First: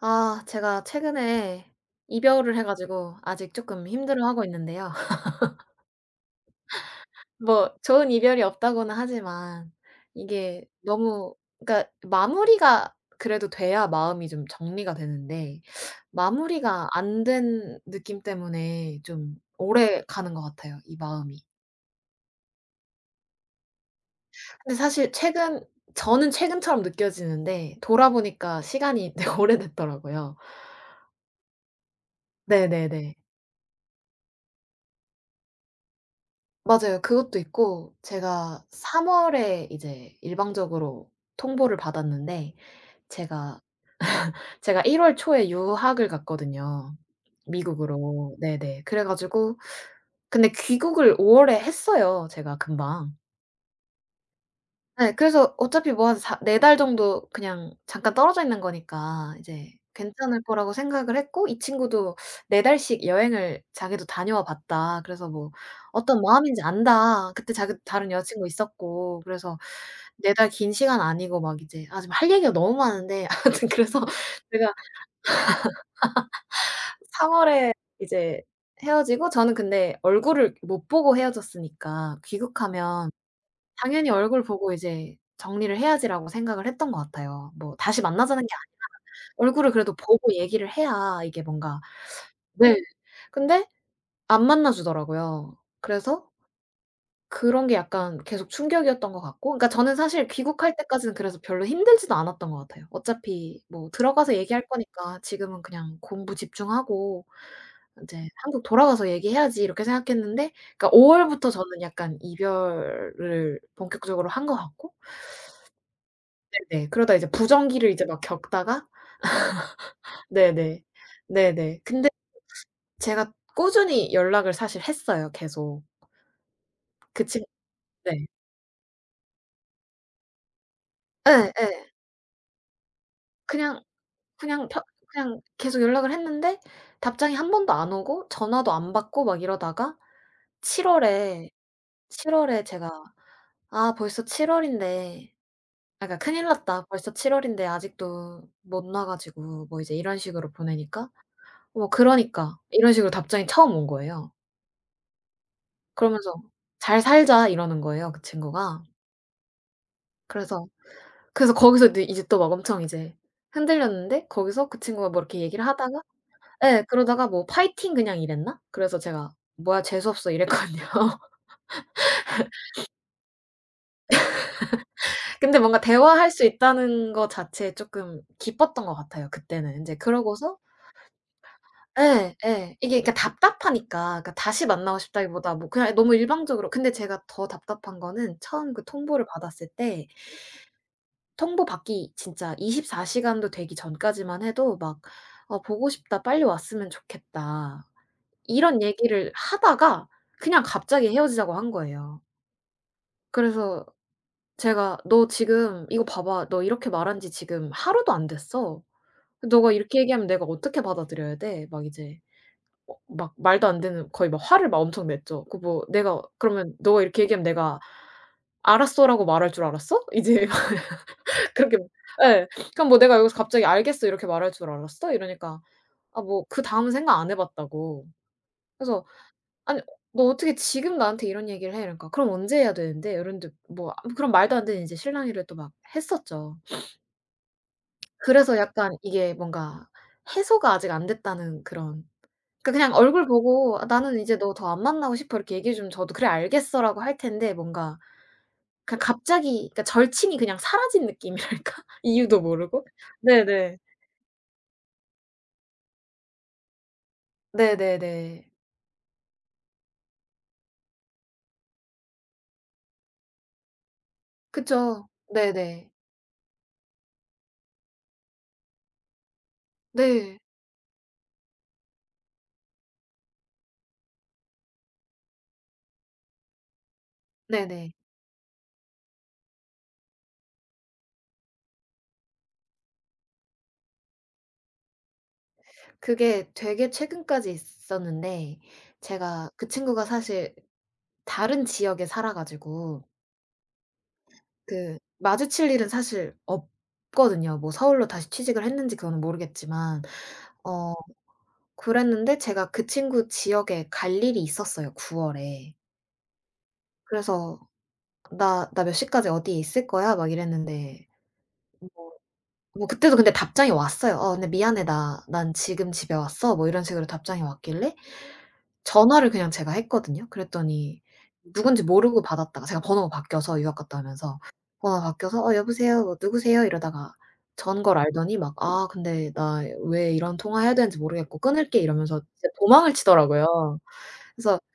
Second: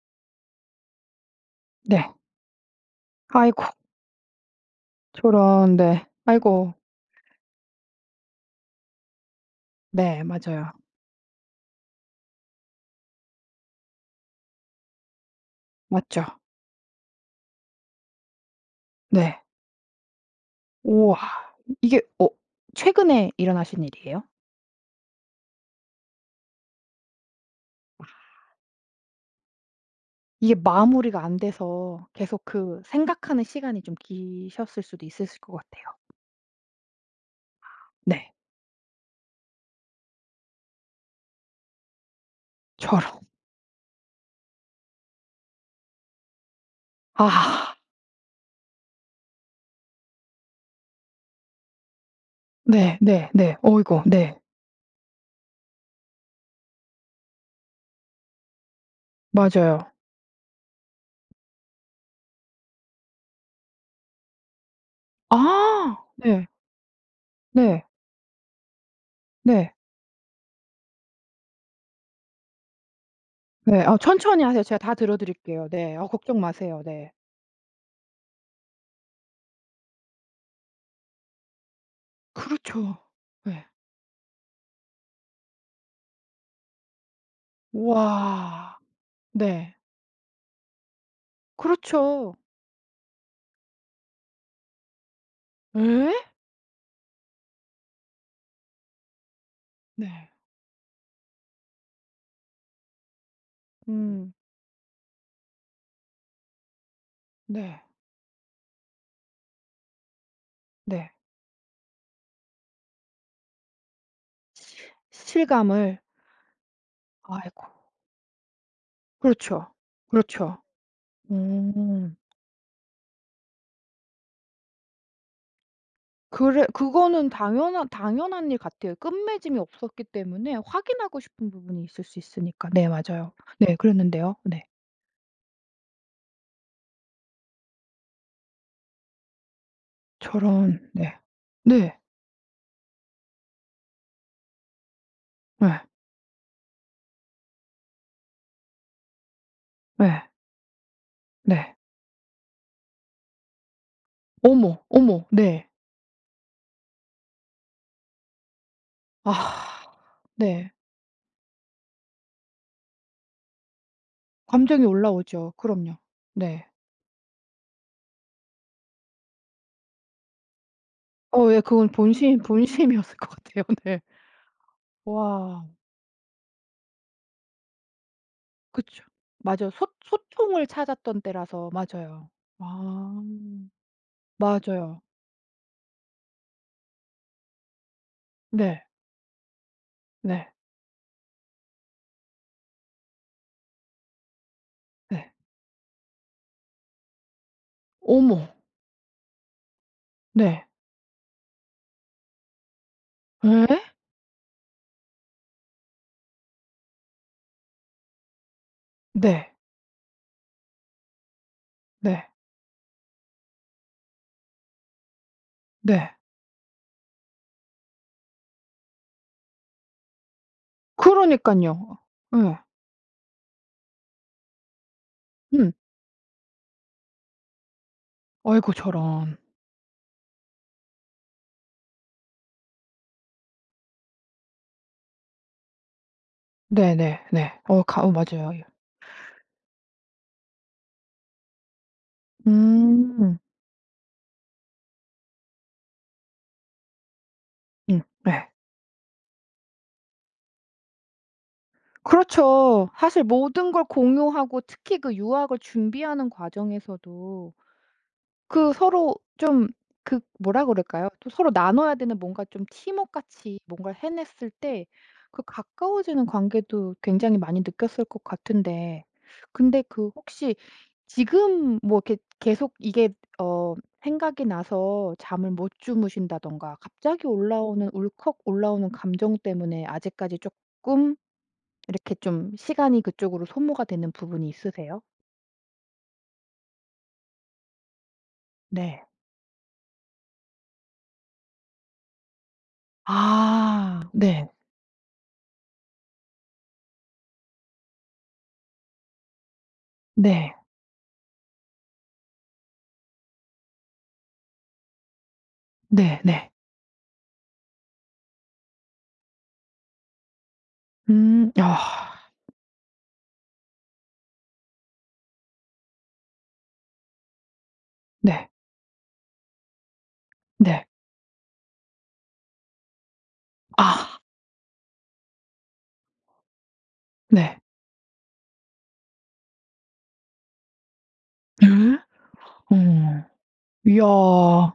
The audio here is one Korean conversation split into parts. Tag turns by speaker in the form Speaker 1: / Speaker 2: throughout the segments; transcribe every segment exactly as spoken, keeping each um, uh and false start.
Speaker 1: 아 제가 최근에
Speaker 2: 네.
Speaker 1: 이별을 해 가지고 아직
Speaker 2: 아이고
Speaker 1: 조금 힘들어하고 있는데요.
Speaker 2: 저런 네. 아이고.
Speaker 1: 뭐 좋은 이별이 없다고는 하지만
Speaker 2: 네
Speaker 1: 이게
Speaker 2: 맞아요.
Speaker 1: 너무 그러니까 마무리가 그래도 돼야 마음이 좀 정리가 되는데
Speaker 2: 맞죠.
Speaker 1: 마무리가 안 된 느낌 때문에 좀
Speaker 2: 네.
Speaker 1: 오래 가는 것 같아요, 이
Speaker 2: 우와.
Speaker 1: 마음이.
Speaker 2: 이게 어 최근에 일어나신 일이에요?
Speaker 1: 근데 사실 최근 저는 최근처럼 느껴지는데 돌아보니까 시간이 되게 오래됐더라고요.
Speaker 2: 이게 마무리가 안 돼서 계속 그
Speaker 1: 네네네.
Speaker 2: 생각하는 시간이 좀 기셨을 수도 있으실 것 같아요.
Speaker 1: 맞아요. 그것도 있고
Speaker 2: 네.
Speaker 1: 제가 삼 월에 이제 일방적으로 통보를 받았는데
Speaker 2: 저런.
Speaker 1: 제가 제가 일월 초에 유학을 갔거든요,
Speaker 2: 아.
Speaker 1: 미국으로. 네네. 그래 가지고 근데 귀국을 오 월에 했어요, 제가
Speaker 2: 네
Speaker 1: 금방.
Speaker 2: 네 네. 어이구 네.
Speaker 1: 네. 그래서 어차피 뭐 한 사 네 달 정도 그냥 잠깐 떨어져 있는 거니까 이제
Speaker 2: 맞아요.
Speaker 1: 괜찮을 거라고 생각을 했고 이 친구도 네 달씩 여행을 자기도 다녀와 봤다. 그래서 뭐
Speaker 2: 아.
Speaker 1: 어떤
Speaker 2: 네.
Speaker 1: 마음인지 안다. 그때 자기도
Speaker 2: 네.
Speaker 1: 다른 여자 친구 있었고 그래서
Speaker 2: 네.
Speaker 1: 네 달 긴 시간 아니고 막 이제 아 지금 할 얘기가 너무 많은데 아무튼
Speaker 2: 네. 아
Speaker 1: 그래서
Speaker 2: 천천히 하세요.
Speaker 1: 제가
Speaker 2: 제가 다 들어 드릴게요. 네. 아 걱정 마세요. 네.
Speaker 1: 삼 월에 이제 헤어지고 저는 근데 얼굴을 못 보고 헤어졌으니까
Speaker 2: 그렇죠.
Speaker 1: 귀국하면
Speaker 2: 네.
Speaker 1: 당연히 얼굴 보고 이제 '정리를 해야지.'라고 생각을 했던 것 같아요. 뭐 다시 만나자는 게 아니
Speaker 2: 우와.
Speaker 1: 얼굴을
Speaker 2: 네.
Speaker 1: 그래도 보고 얘기를 해야 이게 뭔가
Speaker 2: 그렇죠.
Speaker 1: 네. 근데 안 만나 주더라고요.
Speaker 2: 에?
Speaker 1: 그래서 그런 게 약간 계속 충격이었던 것 같고 그러니까 저는 사실
Speaker 2: 네.
Speaker 1: 귀국할 때까지는 그래서 별로 힘들지도 않았던 것 같아요. 어차피 뭐
Speaker 2: 음.
Speaker 1: 들어가서 얘기할 거니까 지금은 그냥 공부 집중하고
Speaker 2: 네.
Speaker 1: 인제 '한국 돌아가서 얘기해야지.' 이렇게 생각했는데 그러니까 오
Speaker 2: 네.
Speaker 1: 월부터 저는 약간 이별을 본격적으로 한 것 같고
Speaker 2: 실감을.
Speaker 1: 네네. 그러다 이제
Speaker 2: 아이고.
Speaker 1: 부정기를 이제 막 겪다가
Speaker 2: 그렇죠. 그렇죠.
Speaker 1: 네네. 네네. 근데
Speaker 2: 음.
Speaker 1: 제가 꾸준히 연락을 사실 했어요 계속.
Speaker 2: 그래
Speaker 1: 그
Speaker 2: 그거는
Speaker 1: 친
Speaker 2: 당연한
Speaker 1: 네.
Speaker 2: 당연한 일 같아요. 끝맺음이 없었기 때문에 확인하고 싶은 부분이
Speaker 1: 예예.
Speaker 2: 있을 수 있으니까. 네 맞아요. 네
Speaker 1: 그냥
Speaker 2: 그랬는데요. 네.
Speaker 1: 그냥 펴 그냥 계속 연락을 했는데 답장이 한 번도 안 오고 전화도 안 받고 막 이러다가
Speaker 2: 저런.
Speaker 1: 칠
Speaker 2: 네.
Speaker 1: 월에
Speaker 2: 네.
Speaker 1: 칠 월에 제가 '아 벌써 칠 월인데
Speaker 2: 예.
Speaker 1: 아 그러니까 큰일 났다. 벌써 칠 월인데 아직도 못 놔 가지고' 뭐 이제 이런
Speaker 2: 예.
Speaker 1: 식으로 보내니까
Speaker 2: 네.
Speaker 1: 뭐 "그러니까." 이런 식으로 답장이 처음 온 거예요.
Speaker 2: 어머, 어머. 네.
Speaker 1: 그러면서 "잘 살자." 이러는 거예요 그 친구가.
Speaker 2: 아.
Speaker 1: 그래서
Speaker 2: 네.
Speaker 1: 그래서 거기서 네 이제 또 막 엄청 이제 흔들렸는데 거기서 그
Speaker 2: 감정이
Speaker 1: 친구가 뭐 이렇게
Speaker 2: 올라오죠.
Speaker 1: 얘기를
Speaker 2: 그럼요.
Speaker 1: 하다가
Speaker 2: 네.
Speaker 1: 예 그러다가 뭐 "파이팅 그냥." 이랬나? 그래서 제가 "뭐야 재수 없어." 이랬거든요.
Speaker 2: 어 예. 그건 본심 본심이었을 것 같아요. 네.
Speaker 1: 근데
Speaker 2: 와.
Speaker 1: 뭔가 대화할 수 있다는 거 자체에 쪼끔 기뻤던 것
Speaker 2: 그쵸.
Speaker 1: 같아요
Speaker 2: 맞아요.
Speaker 1: 그때는.
Speaker 2: 소
Speaker 1: 인제 그러고서
Speaker 2: 소통을 찾았던 때라서 맞아요.
Speaker 1: 예 예. 이게 그러니까
Speaker 2: 아.
Speaker 1: 답답하니까 그러니까 다시 만나고
Speaker 2: 맞아요.
Speaker 1: 싶다기보다 뭐 그냥 너무 일방적으로 근데 제가 더 답답한 거는 처음
Speaker 2: 네.
Speaker 1: 그 통보를 받았을 때
Speaker 2: 네.
Speaker 1: 통보 받기 진짜 이십사 시간도 되기 전까지만 해도 막
Speaker 2: 네.
Speaker 1: "어 보고 싶다. 빨리 왔으면 좋겠다."
Speaker 2: 어머.
Speaker 1: 이런 얘기를 하다가 그냥
Speaker 2: 네.
Speaker 1: 갑자기 헤어지자고 한 거예요.
Speaker 2: 예?
Speaker 1: 그래서 제가 "너 지금 이거 봐 봐. 너 이렇게 말한 지 지금 하루도 안 됐어.
Speaker 2: 네.
Speaker 1: 너가 이렇게 얘기하면 내가 어떻게 받아들여야 돼?" 막 이제
Speaker 2: 네.
Speaker 1: 어 막 말도 안 되는 거의 막 화를 막 엄청 냈죠. 그 뭐
Speaker 2: 네.
Speaker 1: 내가 그러면 "너가 이렇게 얘기하면 내가 '알았어.'라고 말할 줄 알았어?" 이제 막 그렇게
Speaker 2: 그러니깐요.
Speaker 1: 예.
Speaker 2: 예.
Speaker 1: 그럼 뭐 "내가 여기서 갑자기 '알겠어.' 이렇게 말할 줄 알았어?" 이러니까
Speaker 2: 음.
Speaker 1: "아 뭐 그다음은 생각 안 해 봤다."고.
Speaker 2: 아이고
Speaker 1: 그래서
Speaker 2: 저런.
Speaker 1: "아니 너 어떻게 지금 나한테 이런 얘기를 해?" 이러니까 "그럼 언제 해야 되는데?" 이러는데 뭐 아 그런 말도 안 되는 이제 실랑이를 또 막 했었죠.
Speaker 2: 네네 네. 네. 어가 어 맞아요.
Speaker 1: 그래서
Speaker 2: 예.
Speaker 1: 약간 이게 뭔가 해소가 아직 안 됐다는 그런 그러니까 그냥 얼굴
Speaker 2: 음.
Speaker 1: 보고 "아 나는 이제 너 더 안 만나고 싶어." 이렇게 얘기해 주면 저도 "그래 알겠어."라고 할 텐데 뭔가
Speaker 2: 음 네.
Speaker 1: 그냥 갑자기 그러니까 절친이 그냥 사라진 느낌이랄까? 이유도 모르고.
Speaker 2: 그렇죠. 사실 모든
Speaker 1: 네네.
Speaker 2: 걸 공유하고 특히 그 유학을 준비하는 과정에서도
Speaker 1: 네네네.
Speaker 2: 그 서로 좀 그 뭐라 그럴까요? 또 서로 나눠야 되는 뭔가 좀 팀워크 같이 뭔가를 해냈을 때
Speaker 1: 그쵸.
Speaker 2: 그
Speaker 1: 네네.
Speaker 2: 가까워지는 관계도 굉장히 많이 느꼈을 것 같은데 근데 그
Speaker 1: 네.
Speaker 2: 혹시 지금 뭐 이렇게 계속 이게 어 생각이 나서 잠을 못 주무신다든가 갑자기 올라오는
Speaker 1: 네네.
Speaker 2: 울컥 올라오는 감정 때문에 아직까지 쪼끔 이렇게 좀 시간이 그쪽으로 소모가 되는 부분이 있으세요?
Speaker 1: 그게 되게 최근까지 있었는데
Speaker 2: 네.
Speaker 1: 제가 그 친구가 사실 다른 지역에 살아 가지고
Speaker 2: 아. 네.
Speaker 1: 그 마주칠 일은 사실 없거든요. 뭐 서울로 다시 취직을 했는지 그거는 모르겠지만
Speaker 2: 네.
Speaker 1: 어 그랬는데 제가 그 친구 지역에 갈 일이 있었어요 구 월에.
Speaker 2: 네네.
Speaker 1: 그래서 "나 나 몇 시까지 어디에 있을 거야." 막 이랬는데
Speaker 2: 음. 아
Speaker 1: 뭐 그때도 근데 답장이 왔어요. "어 근데 미안해. 나 난 지금 집에 왔어." 뭐 이런 식으로 답장이 왔길래
Speaker 2: 네.
Speaker 1: 전화를 그냥 제가 했거든요.
Speaker 2: 네.
Speaker 1: 그랬더니 누군지 모르고 받았다가 제가 번호가 바뀌어서 유학 갔다
Speaker 2: 아
Speaker 1: 오면서 번호가 바뀌어서 "어 여보세요. 뭐 누구세요?" 이러다가
Speaker 2: 네.
Speaker 1: 전 걸 알더니 막 "아 근데 나 왜 이런 통화해야 되는지 모르겠고 끊을게."
Speaker 2: 예?
Speaker 1: 이러면서 진짜
Speaker 2: 어.
Speaker 1: 도망을 치더라고요. 그래서
Speaker 2: 이야.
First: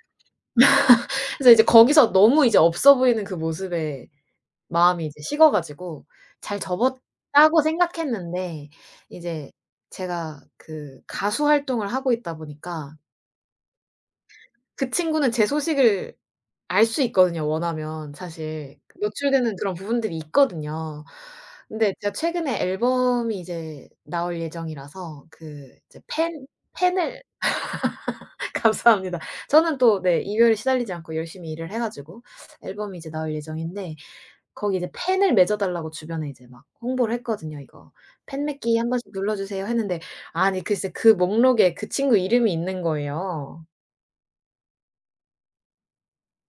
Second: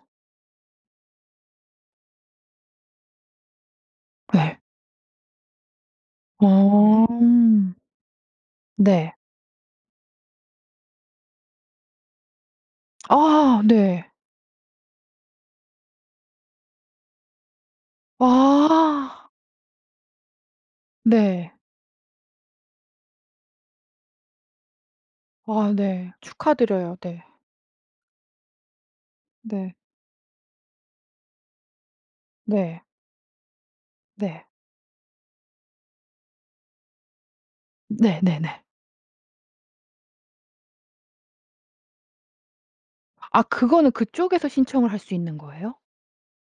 Speaker 1: 그래서 이제 거기서 너무 이제 없어 보이는 그 모습에
Speaker 2: 네.
Speaker 1: 마음이 이제 식어 가지고 잘
Speaker 2: 어.
Speaker 1: 접었다고 생각했는데
Speaker 2: 네.
Speaker 1: 이제 제가 그 가수 활동을 하고 있다 보니까
Speaker 2: 아 네.
Speaker 1: 그 친구는 제 소식을 알 수 있거든요 원하면 사실. 그
Speaker 2: 아
Speaker 1: 노출되는 그런 부분들이 있거든요.
Speaker 2: 네.
Speaker 1: 근데 제가 최근에 앨범이 이제 나올 예정이라서
Speaker 2: 아
Speaker 1: 그 이제
Speaker 2: 네.
Speaker 1: 팬
Speaker 2: 축하드려요.
Speaker 1: 팬을
Speaker 2: 네.
Speaker 1: 감사합니다.
Speaker 2: 네.
Speaker 1: 저는 또 네 이별에 시달리지 않고 열심히 일을 해 가지고
Speaker 2: 네.
Speaker 1: 앨범이 이제 나올 예정인데
Speaker 2: 네.
Speaker 1: 거기 이제 펜을 맺어 달라고 주변에 이제 막 홍보를 했거든요. "이거 펜
Speaker 2: 네네네.
Speaker 1: 맺기 한 번씩 눌러 주세요." 했는데 아니 글쎄 그 목록에 그 친구 이름이 있는
Speaker 2: 아
Speaker 1: 거예요.
Speaker 2: 그거는 그쪽에서 신청을 할 수 있는 거예요?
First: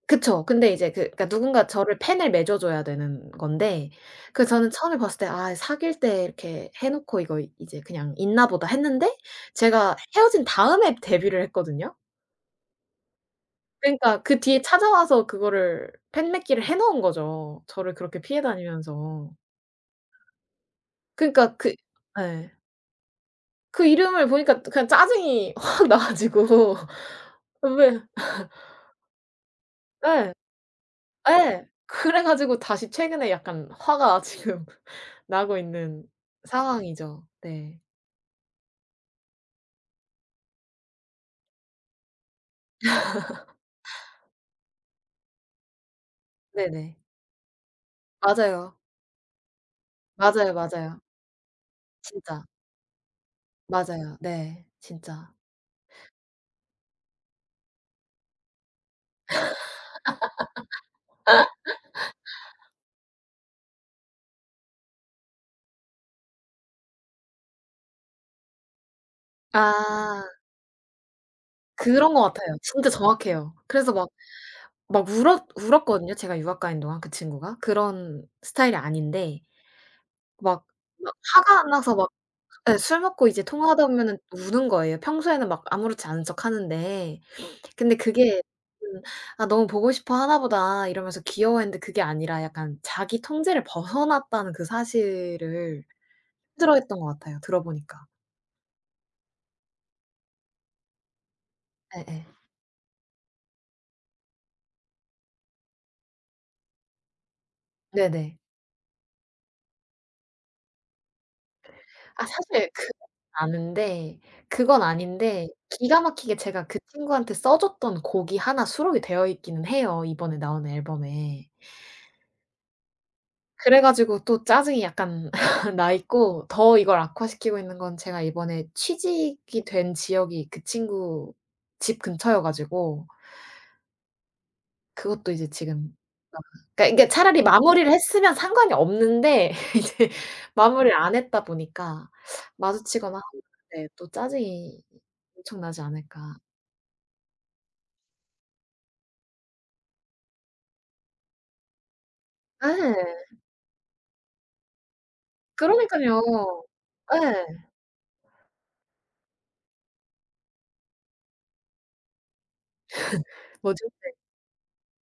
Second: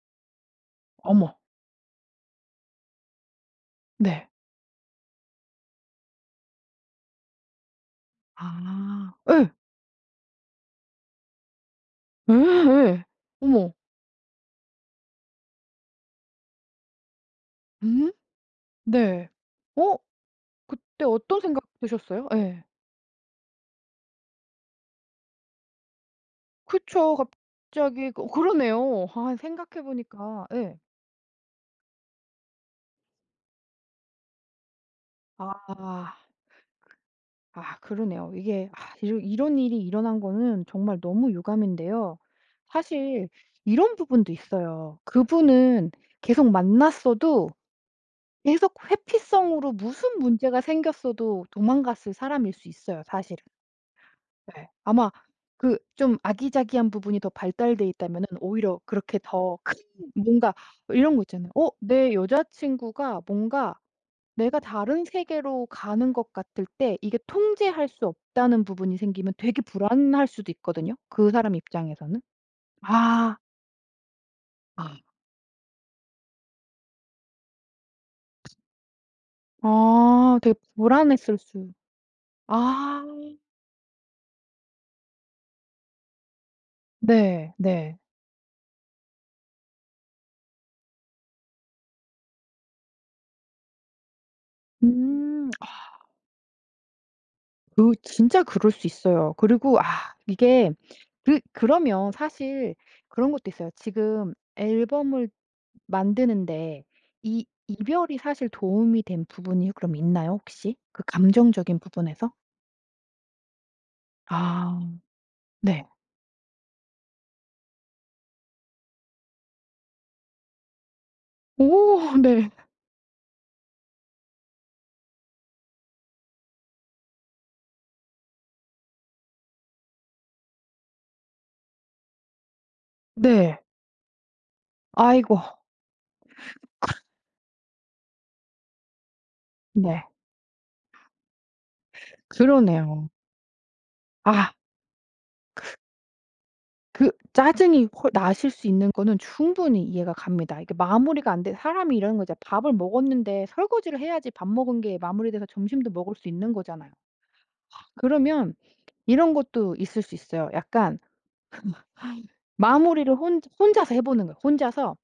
Speaker 1: 그쵸. 근데 이제 그 그러니까
Speaker 2: 어머.
Speaker 1: 누군가 저를 펜을 맺어 줘야 되는 건데
Speaker 2: 네.
Speaker 1: 그 저는 처음에 봤을 때 '아 사귈 때 이렇게 해 놓고 이거 이제 그냥 있나 보다.'
Speaker 2: 아.
Speaker 1: 했는데
Speaker 2: 예.
Speaker 1: 제가 헤어진 다음에 데뷔를 했거든요.
Speaker 2: 예예. 어머.
Speaker 1: 그러니까 그 뒤에 찾아와서 그거를 펜 맺기를 해 놓은 거죠, 저를
Speaker 2: 음?
Speaker 1: 그렇게 피해
Speaker 2: 네.
Speaker 1: 다니면서.
Speaker 2: 어 그때 어떤
Speaker 1: 그러니까
Speaker 2: 생각
Speaker 1: 그
Speaker 2: 드셨어요?
Speaker 1: 예.
Speaker 2: 예.
Speaker 1: 그 이름을 보니까 그냥 짜증이 확 나 가지고
Speaker 2: 그쵸.
Speaker 1: 왜
Speaker 2: 갑자기 그 어 그러네요. 아 생각해
Speaker 1: 예.
Speaker 2: 보니까 예.
Speaker 1: 예. 그래 가지고 다시 최근에 약간 화가 지금 나고 있는
Speaker 2: 아.
Speaker 1: 상황이죠.
Speaker 2: 아
Speaker 1: 네.
Speaker 2: 그러네요. 이게 아 이러 이런 일이 일어난 거는 정말 너무 유감인데요. 사실 이런 부분도 있어요. 그분은 계속
Speaker 1: 네네.
Speaker 2: 만났어도 계속
Speaker 1: 맞아요.
Speaker 2: 회피성으로 무슨
Speaker 1: 맞아요,
Speaker 2: 문제가
Speaker 1: 맞아요.
Speaker 2: 생겼어도 도망갔을
Speaker 1: 진짜.
Speaker 2: 사람일 수 있어요 사실은.
Speaker 1: 맞아요. 네.
Speaker 2: 네. 아마
Speaker 1: 진짜.
Speaker 2: 그 좀 아기자기한 부분이 더 발달돼 있다면은 오히려 그렇게 더 큰 뭔가 이런 거 있잖아요. 어 내 여자친구가 뭔가 내가 다른 세계로 가는 것 같을 때 이게 통제할 수 없다는 부분이 생기면 되게
Speaker 1: 아.
Speaker 2: 불안할 수도 있거든요, 그 사람
Speaker 1: 그런
Speaker 2: 입장에서는.
Speaker 1: 것 같아요. 진짜
Speaker 2: 아.
Speaker 1: 정확해요. 그래서 막
Speaker 2: 아.
Speaker 1: 막 울었 울었거든요, 제가 유학 가 있는 동안 그 친구가. 그런 스타일이 아닌데
Speaker 2: 아 되게
Speaker 1: 막 막
Speaker 2: 불안했을
Speaker 1: 화가
Speaker 2: 수
Speaker 1: 나서 예. 술
Speaker 2: 아
Speaker 1: 먹고 이제 통화하다 보면은 우는 거예요. 평소에는 막 아무렇지 않은 척하는데.
Speaker 2: 네.
Speaker 1: 근데
Speaker 2: 네.
Speaker 1: 그게 음 '아 너무 보고 싶어 하나 보다.' 이러면서 귀여워했는데 그게 아니라 약간 자기 통제를 벗어났다는 그
Speaker 2: 음.
Speaker 1: 사실을
Speaker 2: 아
Speaker 1: 힘들어했던 것 같아요
Speaker 2: 그
Speaker 1: 들어보니까.
Speaker 2: 진짜 그럴 수 있어요. 그리고 아 이게 그 그러면
Speaker 1: 예예.
Speaker 2: 사실 그런 것도 있어요. 지금 앨범을 만드는데 이 이별이
Speaker 1: 네네.
Speaker 2: 사실 도움이 된 부분이 그럼 있나요 혹시? 그 감정적인
Speaker 1: 아
Speaker 2: 부분에서?
Speaker 1: 사실 그건 아는데
Speaker 2: 아
Speaker 1: 그건 아닌데
Speaker 2: 네.
Speaker 1: 기가 막히게 제가 그 친구한테 써 줬던 곡이 하나 수록이 되어 있기는 해요 이번에 나온 앨범에.
Speaker 2: 오 네.
Speaker 1: 그래 가지고 또 짜증이 약간 나 있고 더 이걸 악화시키고 있는 건 제가 이번에 취직이 된 지역이 그 친구 집 근처여 가지고
Speaker 2: 네.
Speaker 1: 그것도
Speaker 2: 아이고
Speaker 1: 이제 지금 막 그러니까 이게 차라리 마무리를 했으면 상관이 없는데
Speaker 2: 네.
Speaker 1: 이제 마무리를 안 했다 보니까
Speaker 2: 그러네요.
Speaker 1: 마주치거나 하면 네 또
Speaker 2: 아
Speaker 1: 짜증이 엄청나지 않을까.
Speaker 2: 그 짜증이 홀- 나실 수 있는 거는 충분히 이해가 갑니다. 이게 마무리가 안 돼 사람이 이러는 거죠. 밥을
Speaker 1: 네,
Speaker 2: 먹었는데 설거지를 해야지 밥 먹은 게 마무리돼서 점심도 먹을
Speaker 1: 그러니깐요.
Speaker 2: 수 있는 거잖아요.
Speaker 1: 네.
Speaker 2: 그러면 이런 것도 있을 수 있어요. 약간 마무리를 혼
Speaker 1: 뭐죠?
Speaker 2: 혼자서 해 보는 거예요. 혼자서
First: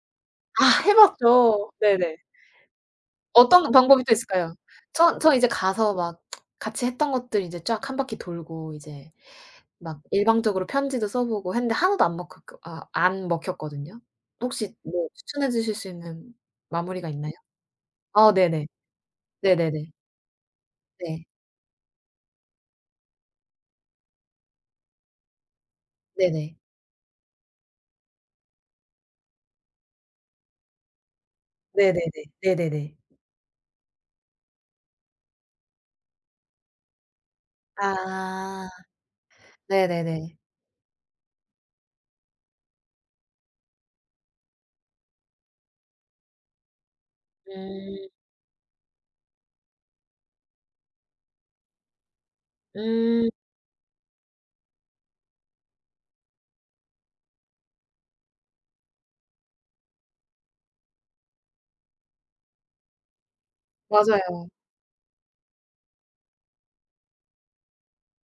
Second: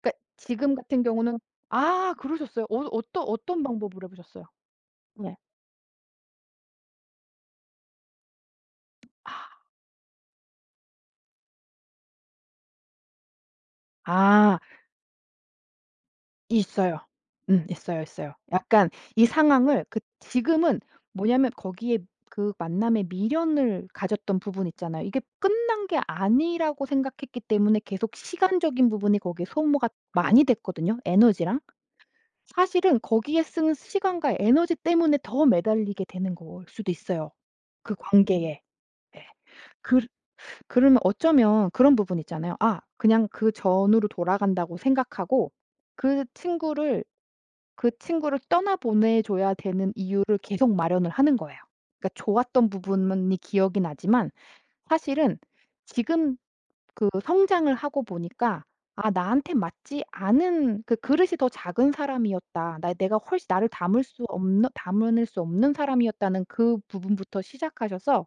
Speaker 2: 그러니까 지금
Speaker 1: 아 해
Speaker 2: 같은 경우는
Speaker 1: 봤죠.
Speaker 2: 아
Speaker 1: 네네.
Speaker 2: 그러셨어요? 어 어떤 어떤
Speaker 1: 어떤 방법이
Speaker 2: 방법으로 해
Speaker 1: 또
Speaker 2: 보셨어요?
Speaker 1: 있을까요? 저 저
Speaker 2: 네.
Speaker 1: 이제 가서 막 같이 했던 것들 이제 쫙 한 바퀴 돌고 이제
Speaker 2: 아
Speaker 1: 막 일방적으로 편지도 써 보고 했는데 하나도 안 먹혔거 아 안 먹혔거든요.
Speaker 2: 아,
Speaker 1: 혹시 뭐 추천해 주실 수 있는
Speaker 2: 있어요.
Speaker 1: 마무리가 있나요?
Speaker 2: 음 있어요,
Speaker 1: 어
Speaker 2: 있어요.
Speaker 1: 네네.
Speaker 2: 약간 이 상황을
Speaker 1: 네네네.
Speaker 2: 그 지금은
Speaker 1: 네.
Speaker 2: 뭐냐면 거기에 그 만남의 미련을 가졌던 부분 있잖아요. 이게 끝난 게
Speaker 1: 네네.
Speaker 2: 아니라고 생각했기 때문에 계속 시간적인 부분이 거기에 소모가 많이 됐거든요, 에너지랑.
Speaker 1: 네네네. 네네네.
Speaker 2: 사실은 거기에 쓰는 시간과 에너지 때문에 더 매달리게 되는 걸 수도 있어요, 그 음. 관계에.
Speaker 1: 아.
Speaker 2: 예. 그
Speaker 1: 네네네.
Speaker 2: 그러면 어쩌면 그런 부분 있잖아요. '아 그냥 그 전으로 돌아간다.'고 생각하고 그 친구를 그
Speaker 1: 음.
Speaker 2: 친구를 떠나 보내 줘야 되는 이유를 계속 마련을 하는 거예요. 그러니까 좋았던
Speaker 1: 음.
Speaker 2: 부분이 기억이 나지만 사실은 지금 그 성장을 하고 보니까 '아 나한테 맞지 않은 그 그릇이 더 작은 사람이었다. 나 내가 훨씬 나를 담을 수
Speaker 1: 맞아요.
Speaker 2: 없는 담을 수 없는 사람이었다.'는 그 부분부터 시작하셔서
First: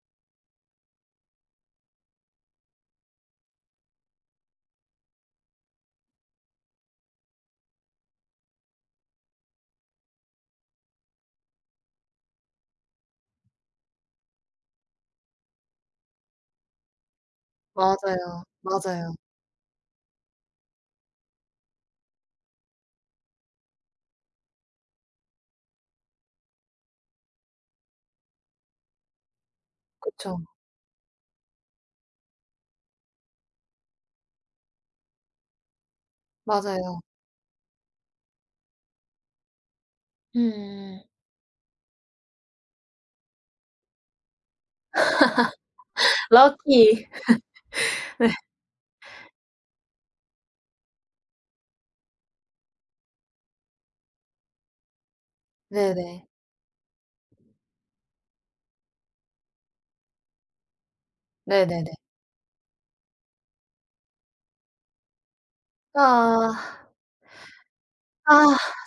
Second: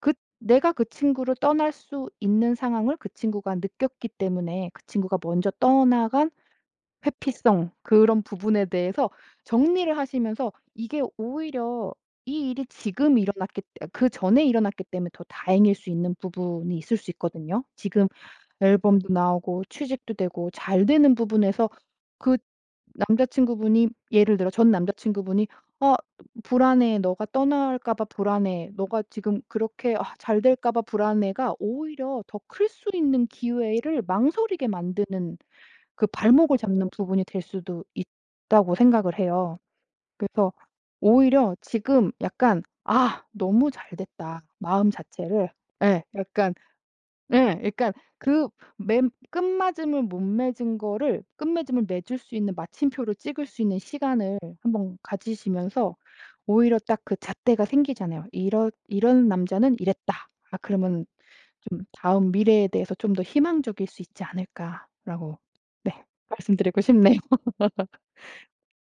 Speaker 2: 그 내가 그 친구를 떠날 수 있는 상황을 그 친구가 느꼈기 때문에 그 친구가 먼저 떠나간 회피성 그런 부분에 대해서 정리를 하시면서 이게 오히려 이 일이 지금 일어났기 그 전에 일어났기 때문에 더 다행일 수 있는 부분이 있을 수 있거든요. 지금
Speaker 1: 맞아요.
Speaker 2: 앨범도
Speaker 1: 맞아요.
Speaker 2: 나오고 취직도 되고 잘 되는 부분에서 그 남자친구분이 예를 들어 전 남자친구분이 어 불안해. 너가 떠날까 봐 불안해. 너가 지금 그렇게 아
Speaker 1: 그쵸.
Speaker 2: 잘 될까 봐 불안해."가 오히려 더 클 수 있는 기회를 망설이게 만드는 그 발목을 잡는
Speaker 1: 맞아요.
Speaker 2: 부분이 될 수도 있다고 생각을 해요. 그래서
Speaker 1: 음.
Speaker 2: 오히려 지금 약간 '아 너무 잘 됐다.' 마음 자체를 예 약간
Speaker 1: 럭키.
Speaker 2: 예. 그러니까 그 맨 끝맺음을 못 맺은 거를 끝맺음을 맺을 수 있는 마침표를 찍을 수 있는 시간을 한번 가지시면서
Speaker 1: 네네.
Speaker 2: 오히려 딱 그 잣대가 생기잖아요. '이런 이런 남자는 이랬다.' 아 그러면 좀
Speaker 1: 네네네.
Speaker 2: 다음 미래에 대해서 좀 더 희망적일 수 있지 않을까라고 네
Speaker 1: 아.
Speaker 2: 말씀드리고 싶네요.
Speaker 1: 아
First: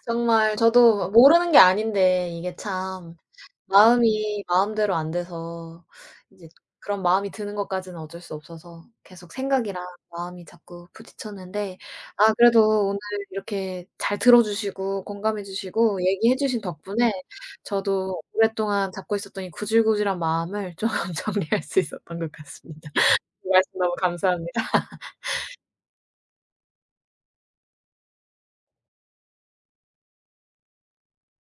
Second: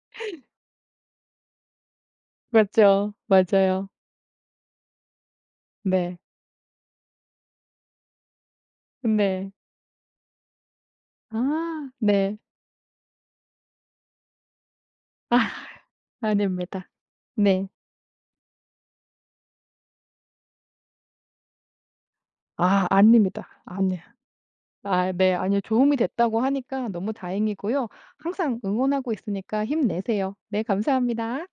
Speaker 1: 정말 저도 모르는 게 아닌데 이게
Speaker 2: 맞죠.
Speaker 1: 참
Speaker 2: 맞아요.
Speaker 1: 마음이 마음대로 안 돼서
Speaker 2: 네.
Speaker 1: 이제 그런 마음이 드는 것까지는 어쩔 수 없어서 계속
Speaker 2: 네.
Speaker 1: 생각이랑 마음이 자꾸 부딪혔는데
Speaker 2: 아
Speaker 1: 아
Speaker 2: 네.
Speaker 1: 그래도 오늘 이렇게 잘 들어 주시고
Speaker 2: 아
Speaker 1: 공감해 주시고 얘기해 주신
Speaker 2: 아닙니다.
Speaker 1: 덕분에
Speaker 2: 네.
Speaker 1: 저도 오랫동안 잡고 있었던 이 구질구질한 마음을 조금 정리할 수 있었던 것
Speaker 2: 아
Speaker 1: 같습니다.
Speaker 2: 아닙니다.
Speaker 1: 말씀 너무
Speaker 2: 아니
Speaker 1: 감사합 니다
Speaker 2: 아 네. 아니요. 도움이 됐다고 하니까 너무 다행이고요. 항상 응원하고 있으니까 힘내세요. 네 감사합니다.